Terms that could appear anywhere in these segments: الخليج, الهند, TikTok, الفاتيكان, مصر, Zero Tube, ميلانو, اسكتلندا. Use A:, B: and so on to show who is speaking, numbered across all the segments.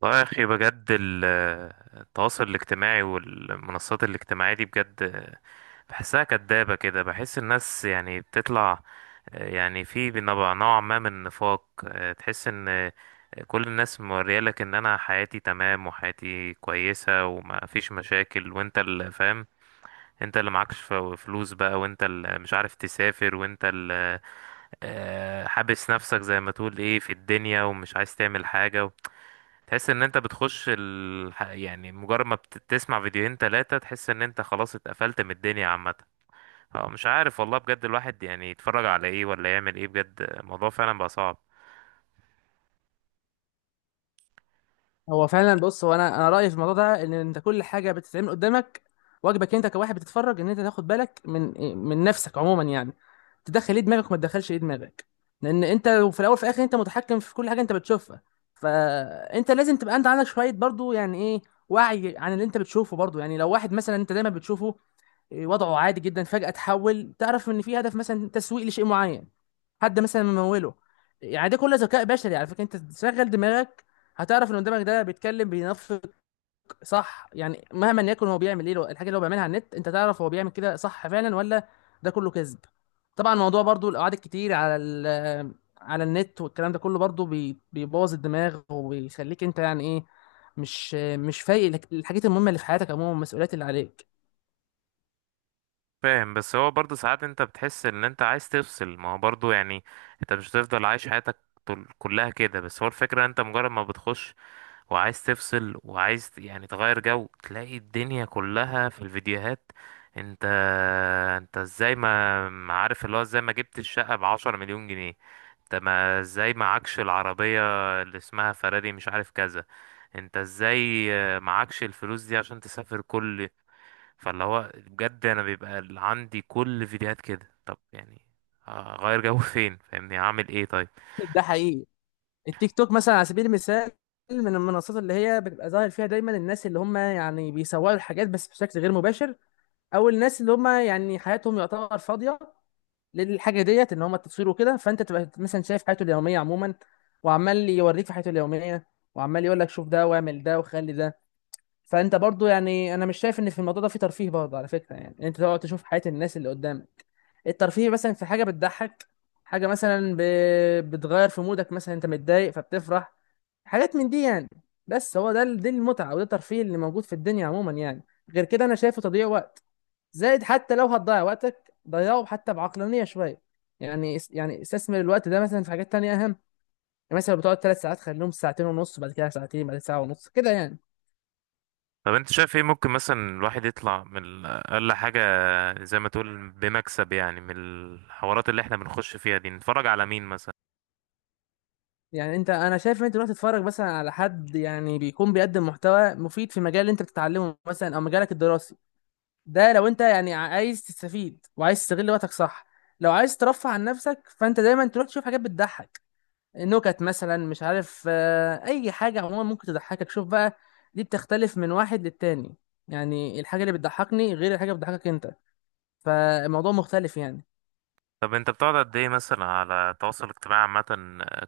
A: والله يا أخي بجد التواصل الاجتماعي والمنصات الاجتماعية دي بجد بحسها كدابة كده، بحس الناس يعني بتطلع، يعني في نوع ما من النفاق. تحس ان كل الناس موريالك ان انا حياتي تمام وحياتي كويسة وما فيش مشاكل، وانت اللي فاهم. انت اللي معكش فلوس بقى، وانت اللي مش عارف تسافر، وانت اللي حابس نفسك زي ما تقول ايه في الدنيا، ومش عايز تعمل حاجة. تحس ان انت بتخش يعني مجرد ما بتسمع فيديوهين تلاتة تحس ان انت خلاص اتقفلت من الدنيا عامة. اه، مش عارف والله، بجد الواحد يعني يتفرج على ايه ولا يعمل ايه؟ بجد الموضوع فعلا بقى صعب.
B: هو فعلا، بص، هو انا رايي في الموضوع ده ان انت كل حاجه بتتعمل قدامك، واجبك انت كواحد بتتفرج ان انت تاخد بالك من نفسك عموما، يعني تدخل ايه دماغك وما تدخلش ايه دماغك، لان انت في الاول وفي الاخر انت متحكم في كل حاجه انت بتشوفها. فانت لازم تبقى انت عندك شويه برضو، يعني ايه، وعي عن اللي انت بتشوفه برضو. يعني لو واحد مثلا انت دايما بتشوفه وضعه عادي جدا، فجأة تحول، تعرف ان في هدف مثلا تسويق لشيء معين، حد مثلا مموله. يعني ده كله ذكاء بشري على فكرة. انت تشغل دماغك هتعرف ان قدامك ده بيتكلم بينفق، صح؟ يعني مهما يكن هو بيعمل ايه، الحاجة اللي هو بيعملها على النت انت تعرف هو بيعمل كده صح فعلا ولا ده كله كذب. طبعا الموضوع برضو القعاد الكتير على على النت والكلام ده كله برضو بيبوظ الدماغ وبيخليك انت يعني ايه، مش فايق الحاجات المهمة اللي في حياتك عموما والمسؤوليات اللي عليك.
A: فاهم، بس هو برضه ساعات انت بتحس ان انت عايز تفصل، ما هو برضه يعني انت مش هتفضل عايش حياتك كلها كده. بس هو الفكرة، انت مجرد ما بتخش وعايز تفصل وعايز يعني تغير جو، تلاقي الدنيا كلها في الفيديوهات. انت انت ازاي ما عارف، اللي هو ازاي ما جبت الشقة ب10 مليون جنيه؟ انت، ما ازاي معكش العربية اللي اسمها فراري مش عارف كذا؟ انت ازاي معكش الفلوس دي عشان تسافر كل؟ فاللي هو بجد، انا بيبقى عندي كل فيديوهات كده، طب يعني هغير جو فين؟ فاهمني اعمل ايه طيب؟
B: ده حقيقي. التيك توك مثلا على سبيل المثال، من المنصات اللي هي بتبقى ظاهر فيها دايما الناس اللي هم يعني بيسوقوا الحاجات بس بشكل غير مباشر، او الناس اللي هم يعني حياتهم يعتبر فاضيه للحاجه ديت ان هم التصوير وكده. فانت تبقى مثلا شايف حياته اليوميه عموما، وعمال يوريك في حياته اليوميه، وعمال يقول لك شوف ده واعمل ده وخلي ده. فانت برضو، يعني انا مش شايف ان في الموضوع ده في ترفيه برضه، على فكره. يعني انت تقعد تشوف حياه الناس اللي قدامك. الترفيه مثلا في حاجه بتضحك، حاجه مثلا بتغير في مودك، مثلا انت متضايق فبتفرح، حاجات من دي يعني. بس هو ده دي المتعه وده الترفيه اللي موجود في الدنيا عموما يعني. غير كده انا شايفه تضييع وقت. زائد، حتى لو هتضيع وقتك ضيعه حتى بعقلانيه شويه. يعني يعني استثمر الوقت ده مثلا في حاجات تانية اهم. يعني مثلا لو بتقعد ثلاث ساعات خليهم ساعتين ونص، بعد كده ساعتين، بعد كده ساعه ونص كده يعني.
A: طب انت شايف ايه؟ ممكن مثلا الواحد يطلع من اقل حاجة زي ما تقول بمكسب، يعني من الحوارات اللي احنا بنخش فيها دي نتفرج على مين مثلا؟
B: يعني انت، انا شايف ان انت تروح تتفرج مثلا على حد يعني بيكون بيقدم محتوى مفيد في مجال اللي انت بتتعلمه مثلا او مجالك الدراسي. ده لو انت يعني عايز تستفيد وعايز تستغل وقتك صح. لو عايز ترفه عن نفسك فانت دايما تروح تشوف حاجات بتضحك، نكت مثلا، مش عارف، اي حاجه عموما ممكن تضحكك. شوف بقى، دي بتختلف من واحد للتاني. يعني الحاجه اللي بتضحكني غير الحاجه اللي بتضحكك انت. فالموضوع مختلف يعني.
A: طب انت بتقعد قد ايه مثلا على التواصل الاجتماعي عامة،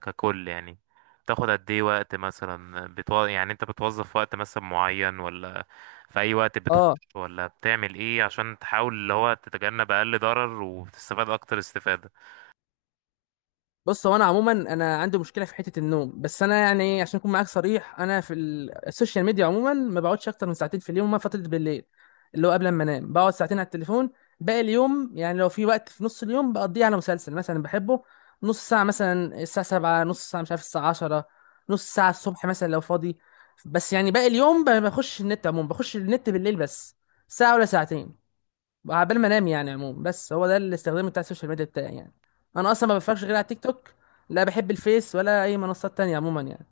A: ككل يعني؟ بتاخد قد ايه وقت مثلا يعني انت بتوظف وقت مثلا معين، ولا في اي وقت بتخش،
B: اه.
A: ولا بتعمل ايه عشان تحاول اللي هو تتجنب اقل ضرر وتستفاد اكتر استفادة؟
B: بص، هو انا عموما انا عندي مشكله في حته النوم، بس انا يعني عشان اكون معاك صريح، انا في السوشيال ميديا عموما ما بقعدش اكتر من ساعتين في اليوم، ما فتره بالليل اللي هو قبل ما انام بقعد ساعتين على التليفون. باقي اليوم يعني لو في وقت في نص اليوم بقضيه على مسلسل مثلا بحبه، نص ساعه مثلا الساعه 7، نص ساعه مش عارف الساعه 10، نص ساعه الصبح مثلا لو فاضي. بس يعني باقي اليوم بخش النت عموما، بخش النت بالليل بس، ساعه ولا ساعتين عبال ما انام يعني. عموما بس هو ده الاستخدام بتاع السوشيال ميديا بتاعي يعني. انا اصلا ما بفرجش غير على تيك توك، لا بحب الفيس ولا اي منصات تانية عموما يعني.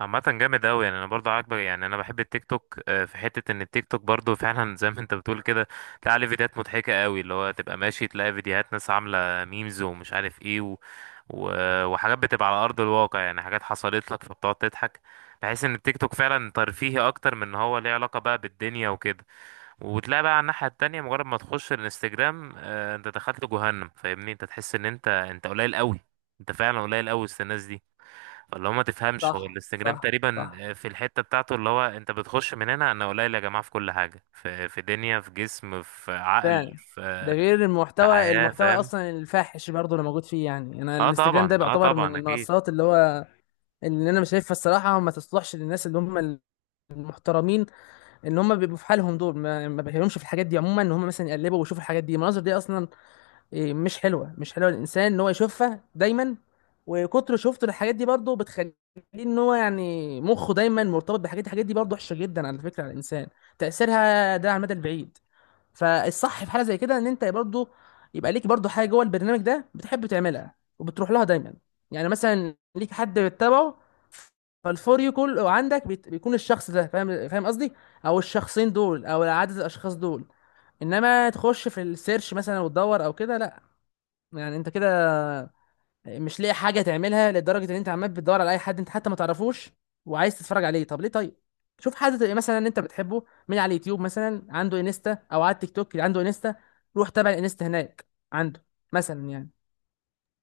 A: عامة جامد أوي، يعني أنا برضه عاجبك، يعني أنا بحب التيك توك. في حتة إن التيك توك برضه فعلا زي ما أنت بتقول كده. تلاقي عليه فيديوهات مضحكة أوي، اللي هو تبقى ماشي تلاقي فيديوهات، ناس عاملة ميمز ومش عارف إيه، و... وحاجات بتبقى على أرض الواقع، يعني حاجات حصلت لك فبتقعد تضحك. بحس إن التيك توك فعلا ترفيهي أكتر من إن هو ليه علاقة بقى بالدنيا وكده. وتلاقي بقى على الناحية التانية، مجرد ما تخش الانستجرام أنت دخلت جهنم، فاهمني؟ أنت تحس إن أنت قليل أوي. أنت فعلا قليل أوي وسط الناس دي. اللي هو ما تفهمش، هو
B: صح،
A: الانستجرام
B: صح،
A: تقريبا
B: صح.
A: في الحتة بتاعته، اللي هو انت بتخش من هنا انا قليل يا جماعة في كل حاجة، في دنيا، في جسم، في عقل،
B: فعلا. ده
A: في
B: غير
A: في
B: المحتوى،
A: حياة،
B: المحتوى
A: فاهم؟
B: اصلا الفاحش برضه اللي موجود فيه. يعني انا
A: اه
B: الانستجرام ده
A: طبعا، اه
B: بيعتبر من
A: طبعا، اكيد.
B: المنصات اللي هو اللي انا مش شايفها الصراحه ما تصلحش للناس اللي هم المحترمين، اللي هم بيبقوا في حالهم دول، ما بيهمهمش في الحاجات دي عموما ان هم مثلا يقلبوا ويشوفوا الحاجات دي، المناظر دي اصلا مش حلوه، مش حلوه للانسان ان هو يشوفها دايما. وكتر شفته الحاجات دي برضه بتخليه ان هو يعني مخه دايما مرتبط بحاجات، الحاجات دي برضه وحشه جدا على فكره على الانسان، تاثيرها ده على المدى البعيد. فالصح في حاله زي كده ان انت برضه يبقى ليك برضه حاجه جوه البرنامج ده بتحب تعملها وبتروح لها دايما. يعني مثلا ليك حد بتتابعه، فالفور يو كله عندك بيكون الشخص ده، فاهم فاهم قصدي، او الشخصين دول او عدد الاشخاص دول. انما تخش في السيرش مثلا وتدور او كده، لا. يعني انت كده مش لاقي حاجه تعملها لدرجه ان انت عمال بتدور على اي حد انت حتى ما تعرفوش وعايز تتفرج عليه؟ طب ليه؟ طيب شوف حد تبقى مثلا انت بتحبه من على اليوتيوب مثلا عنده انستا، او على التيك توك اللي عنده انستا، روح تابع الانستا هناك عنده مثلا يعني.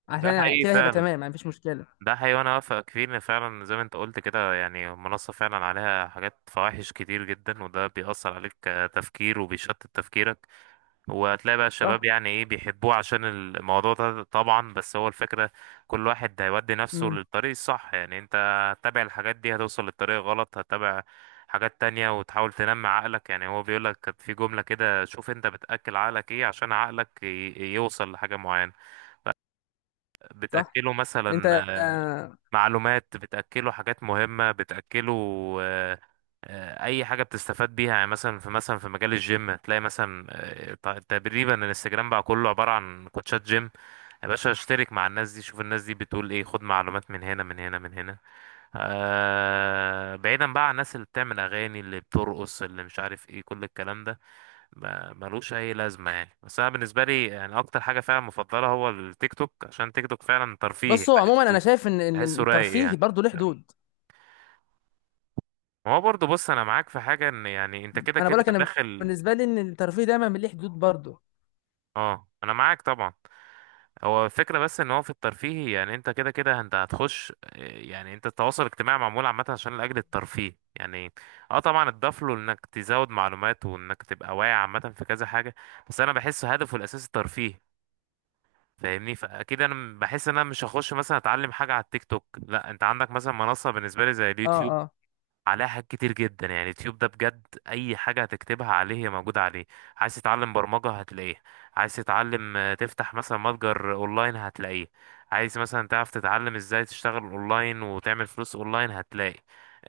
B: عشان
A: ده
B: ع-
A: حقيقي
B: كده هيبقى تمام
A: فعلا،
B: يعني، مفيش مشكله.
A: ده حقيقي، وانا اوافقك فيه، ان فعلا زي ما انت قلت كده يعني المنصة فعلا عليها حاجات فواحش كتير جدا، وده بيأثر عليك كتفكير وبيشتت تفكيرك. وهتلاقي بقى الشباب
B: صح.
A: يعني ايه بيحبوه عشان الموضوع ده طبعا، بس هو الفكرة، كل واحد هيودي نفسه
B: امم.
A: للطريق الصح. يعني انت هتتابع الحاجات دي هتوصل للطريق غلط، هتتابع حاجات تانية وتحاول تنمي عقلك. يعني هو بيقولك كانت في جملة كده، شوف انت بتأكل عقلك ايه عشان عقلك يوصل لحاجة معينة.
B: صح.
A: بتأكله مثلا
B: انت
A: معلومات، بتأكله حاجات مهمة، بتأكله آه، أي حاجة بتستفاد بيها. يعني مثلا في، مثلا في مجال الجيم تلاقي مثلا تقريبا الانستجرام بقى كله عبارة عن كوتشات جيم. يا باشا اشترك مع الناس دي، شوف الناس دي بتقول ايه، خد معلومات من هنا، من هنا، من هنا. آه، بعيدا بقى عن الناس اللي بتعمل أغاني، اللي بترقص، اللي مش عارف ايه، كل الكلام ده ملوش اي لازمه يعني. بس انا بالنسبه لي، يعني اكتر حاجه فعلا مفضله هو التيك توك، عشان تيك توك فعلا ترفيه
B: بصوا عموما
A: بحسه،
B: انا شايف ان
A: بحسه رايق
B: الترفيه
A: يعني.
B: برضه له حدود.
A: ما هو برضه، بص انا معاك في حاجه، ان يعني انت كده
B: انا بقول
A: كده
B: لك، انا
A: داخل.
B: بالنسبه لي ان الترفيه دايما ليه حدود برضه.
A: اه، انا معاك طبعا. هو الفكره بس ان هو في الترفيه، يعني انت كده كده انت هتخش، يعني انت التواصل الاجتماعي معمول عامه عشان لاجل الترفيه يعني. اه طبعا، اتضاف له انك تزود معلومات وانك تبقى واعي عامه في كذا حاجه، بس انا بحس هدفه الاساسي الترفيه، فاهمني؟ فاكيد انا بحس ان انا مش هخش مثلا اتعلم حاجه على التيك توك. لا، انت عندك مثلا منصه بالنسبه لي زي
B: اه،
A: اليوتيوب،
B: اه،
A: عليها حاجات كتير جدا. يعني اليوتيوب ده بجد اي حاجه هتكتبها عليه هي موجوده عليه. عايز تتعلم برمجه، هتلاقيه. عايز تتعلم تفتح مثلا متجر اونلاين، هتلاقيه. عايز مثلا تعرف تتعلم ازاي تشتغل اونلاين وتعمل فلوس اونلاين، هتلاقي.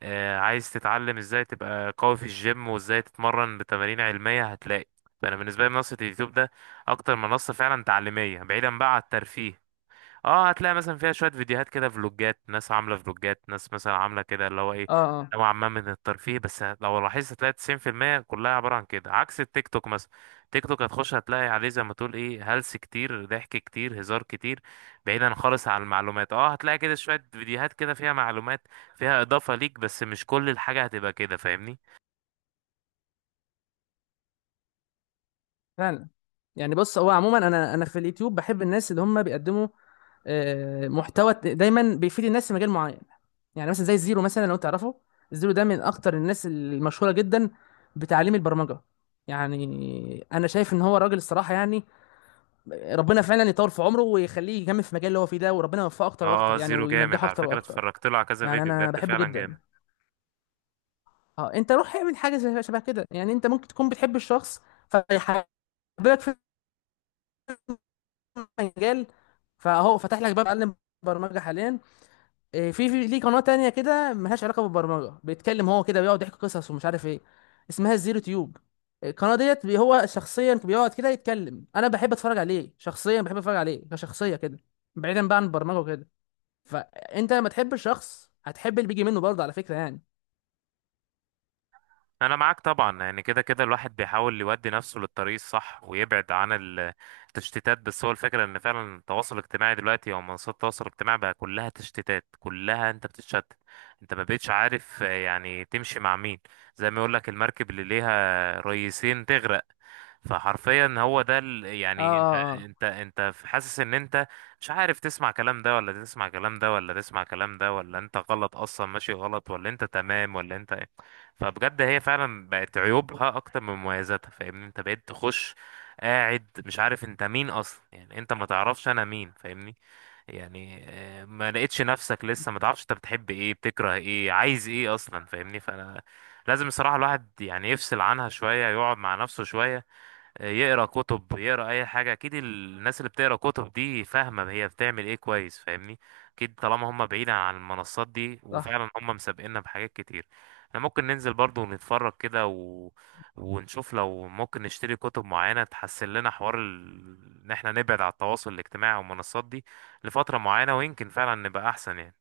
A: عايز تتعلم ازاي تبقى قوي في الجيم وازاي تتمرن بتمارين علميه، هتلاقي. فانا بالنسبه لي منصه اليوتيوب ده اكتر منصه فعلا تعليميه، بعيدا بقى عن الترفيه. اه، هتلاقي مثلا فيها شوية فيديوهات كده، فلوجات، ناس عاملة فلوجات، ناس مثلا عاملة كده اللي هو ايه،
B: اه. آه.
A: نوعا ما من الترفيه. بس لو لاحظت هتلاقي 90% كلها عبارة عن كده، عكس التيك توك مثلا. تيك توك هتخش هتلاقي عليه زي ما تقول ايه، هلس كتير، ضحك كتير، هزار كتير، بعيدا خالص عن المعلومات. اه، هتلاقي كده شوية فيديوهات كده فيها معلومات، فيها إضافة ليك، بس مش كل الحاجة هتبقى كده، فاهمني؟
B: فعلا. يعني بص، هو عموما انا في اليوتيوب بحب الناس اللي هم بيقدموا محتوى دايما بيفيد الناس في مجال معين. يعني مثلا زي الزيرو مثلا لو تعرفه. الزيرو ده من اكتر الناس المشهوره جدا بتعليم البرمجه. يعني انا شايف ان هو راجل الصراحه، يعني ربنا فعلا يطول في عمره ويخليه يكمل في المجال اللي هو فيه ده، وربنا يوفقه اكتر
A: اه،
B: واكتر يعني
A: زيرو جامد
B: وينجحه
A: على
B: اكتر
A: فكرة،
B: واكتر.
A: اتفرجت له على كذا
B: يعني
A: فيديو،
B: انا
A: بجد
B: بحبه
A: فعلا جامد.
B: جدا. اه، انت روح اعمل حاجه شبه كده. يعني انت ممكن تكون بتحب الشخص فيحببك في مجال، فهو فتح لك باب اتعلم برمجه حاليا. في ليه قناه تانية كده ملهاش علاقه بالبرمجه، بيتكلم هو كده بيقعد يحكي قصص ومش عارف ايه، اسمها الزيرو تيوب. القناه ديت هو شخصيا بيقعد كده يتكلم، انا بحب اتفرج عليه شخصيا، بحب اتفرج عليه كشخصيه كده، بعيدا بقى عن البرمجه وكده. فانت لما تحب الشخص هتحب اللي بيجي منه برضه، على فكره يعني.
A: انا معاك طبعا، يعني كده كده الواحد بيحاول يودي نفسه للطريق الصح ويبعد عن التشتيتات. بس هو الفكره ان فعلا التواصل الاجتماعي دلوقتي، او منصات التواصل الاجتماعي بقى كلها تشتيتات، كلها انت بتتشتت. انت ما بقتش عارف يعني تمشي مع مين، زي ما يقول لك المركب اللي ليها ريسين تغرق. فحرفيا هو ده،
B: اه،
A: يعني انت
B: اه، اه.
A: انت انت حاسس ان انت مش عارف تسمع كلام ده، ولا تسمع كلام ده، ولا تسمع كلام ده، ولا انت غلط اصلا ماشي غلط، ولا انت تمام، ولا انت ايه؟ فبجد هي فعلا بقت عيوبها اكتر من مميزاتها، فاهمني؟ انت بقيت تخش قاعد مش عارف انت مين اصلا، يعني انت ما تعرفش انا مين، فاهمني؟ يعني ما لقيتش نفسك، لسه ما تعرفش انت بتحب ايه، بتكره ايه، عايز ايه اصلا، فاهمني؟ فانا لازم الصراحة الواحد يعني يفصل عنها شوية، يقعد مع نفسه شوية، يقرا كتب، يقرا اي حاجه. اكيد الناس اللي بتقرا كتب دي فاهمه هي بتعمل ايه كويس، فاهمني؟ اكيد طالما هم بعيد عن المنصات دي،
B: صح.
A: وفعلا هم مسابقيننا بحاجات كتير. احنا ممكن ننزل برضو ونتفرج كده ونشوف لو ممكن نشتري كتب معينه، تحسن لنا حوار ان احنا نبعد على التواصل الاجتماعي والمنصات دي لفتره معينه، ويمكن فعلا نبقى احسن يعني.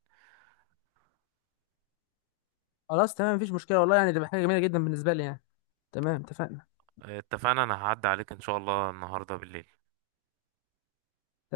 B: خلاص، تمام، مفيش مشكله والله. يعني دي حاجه جميله جدا بالنسبه لي يعني. تمام، اتفقنا.
A: اتفقنا، انا هعدي عليك ان شاء الله النهارده بالليل.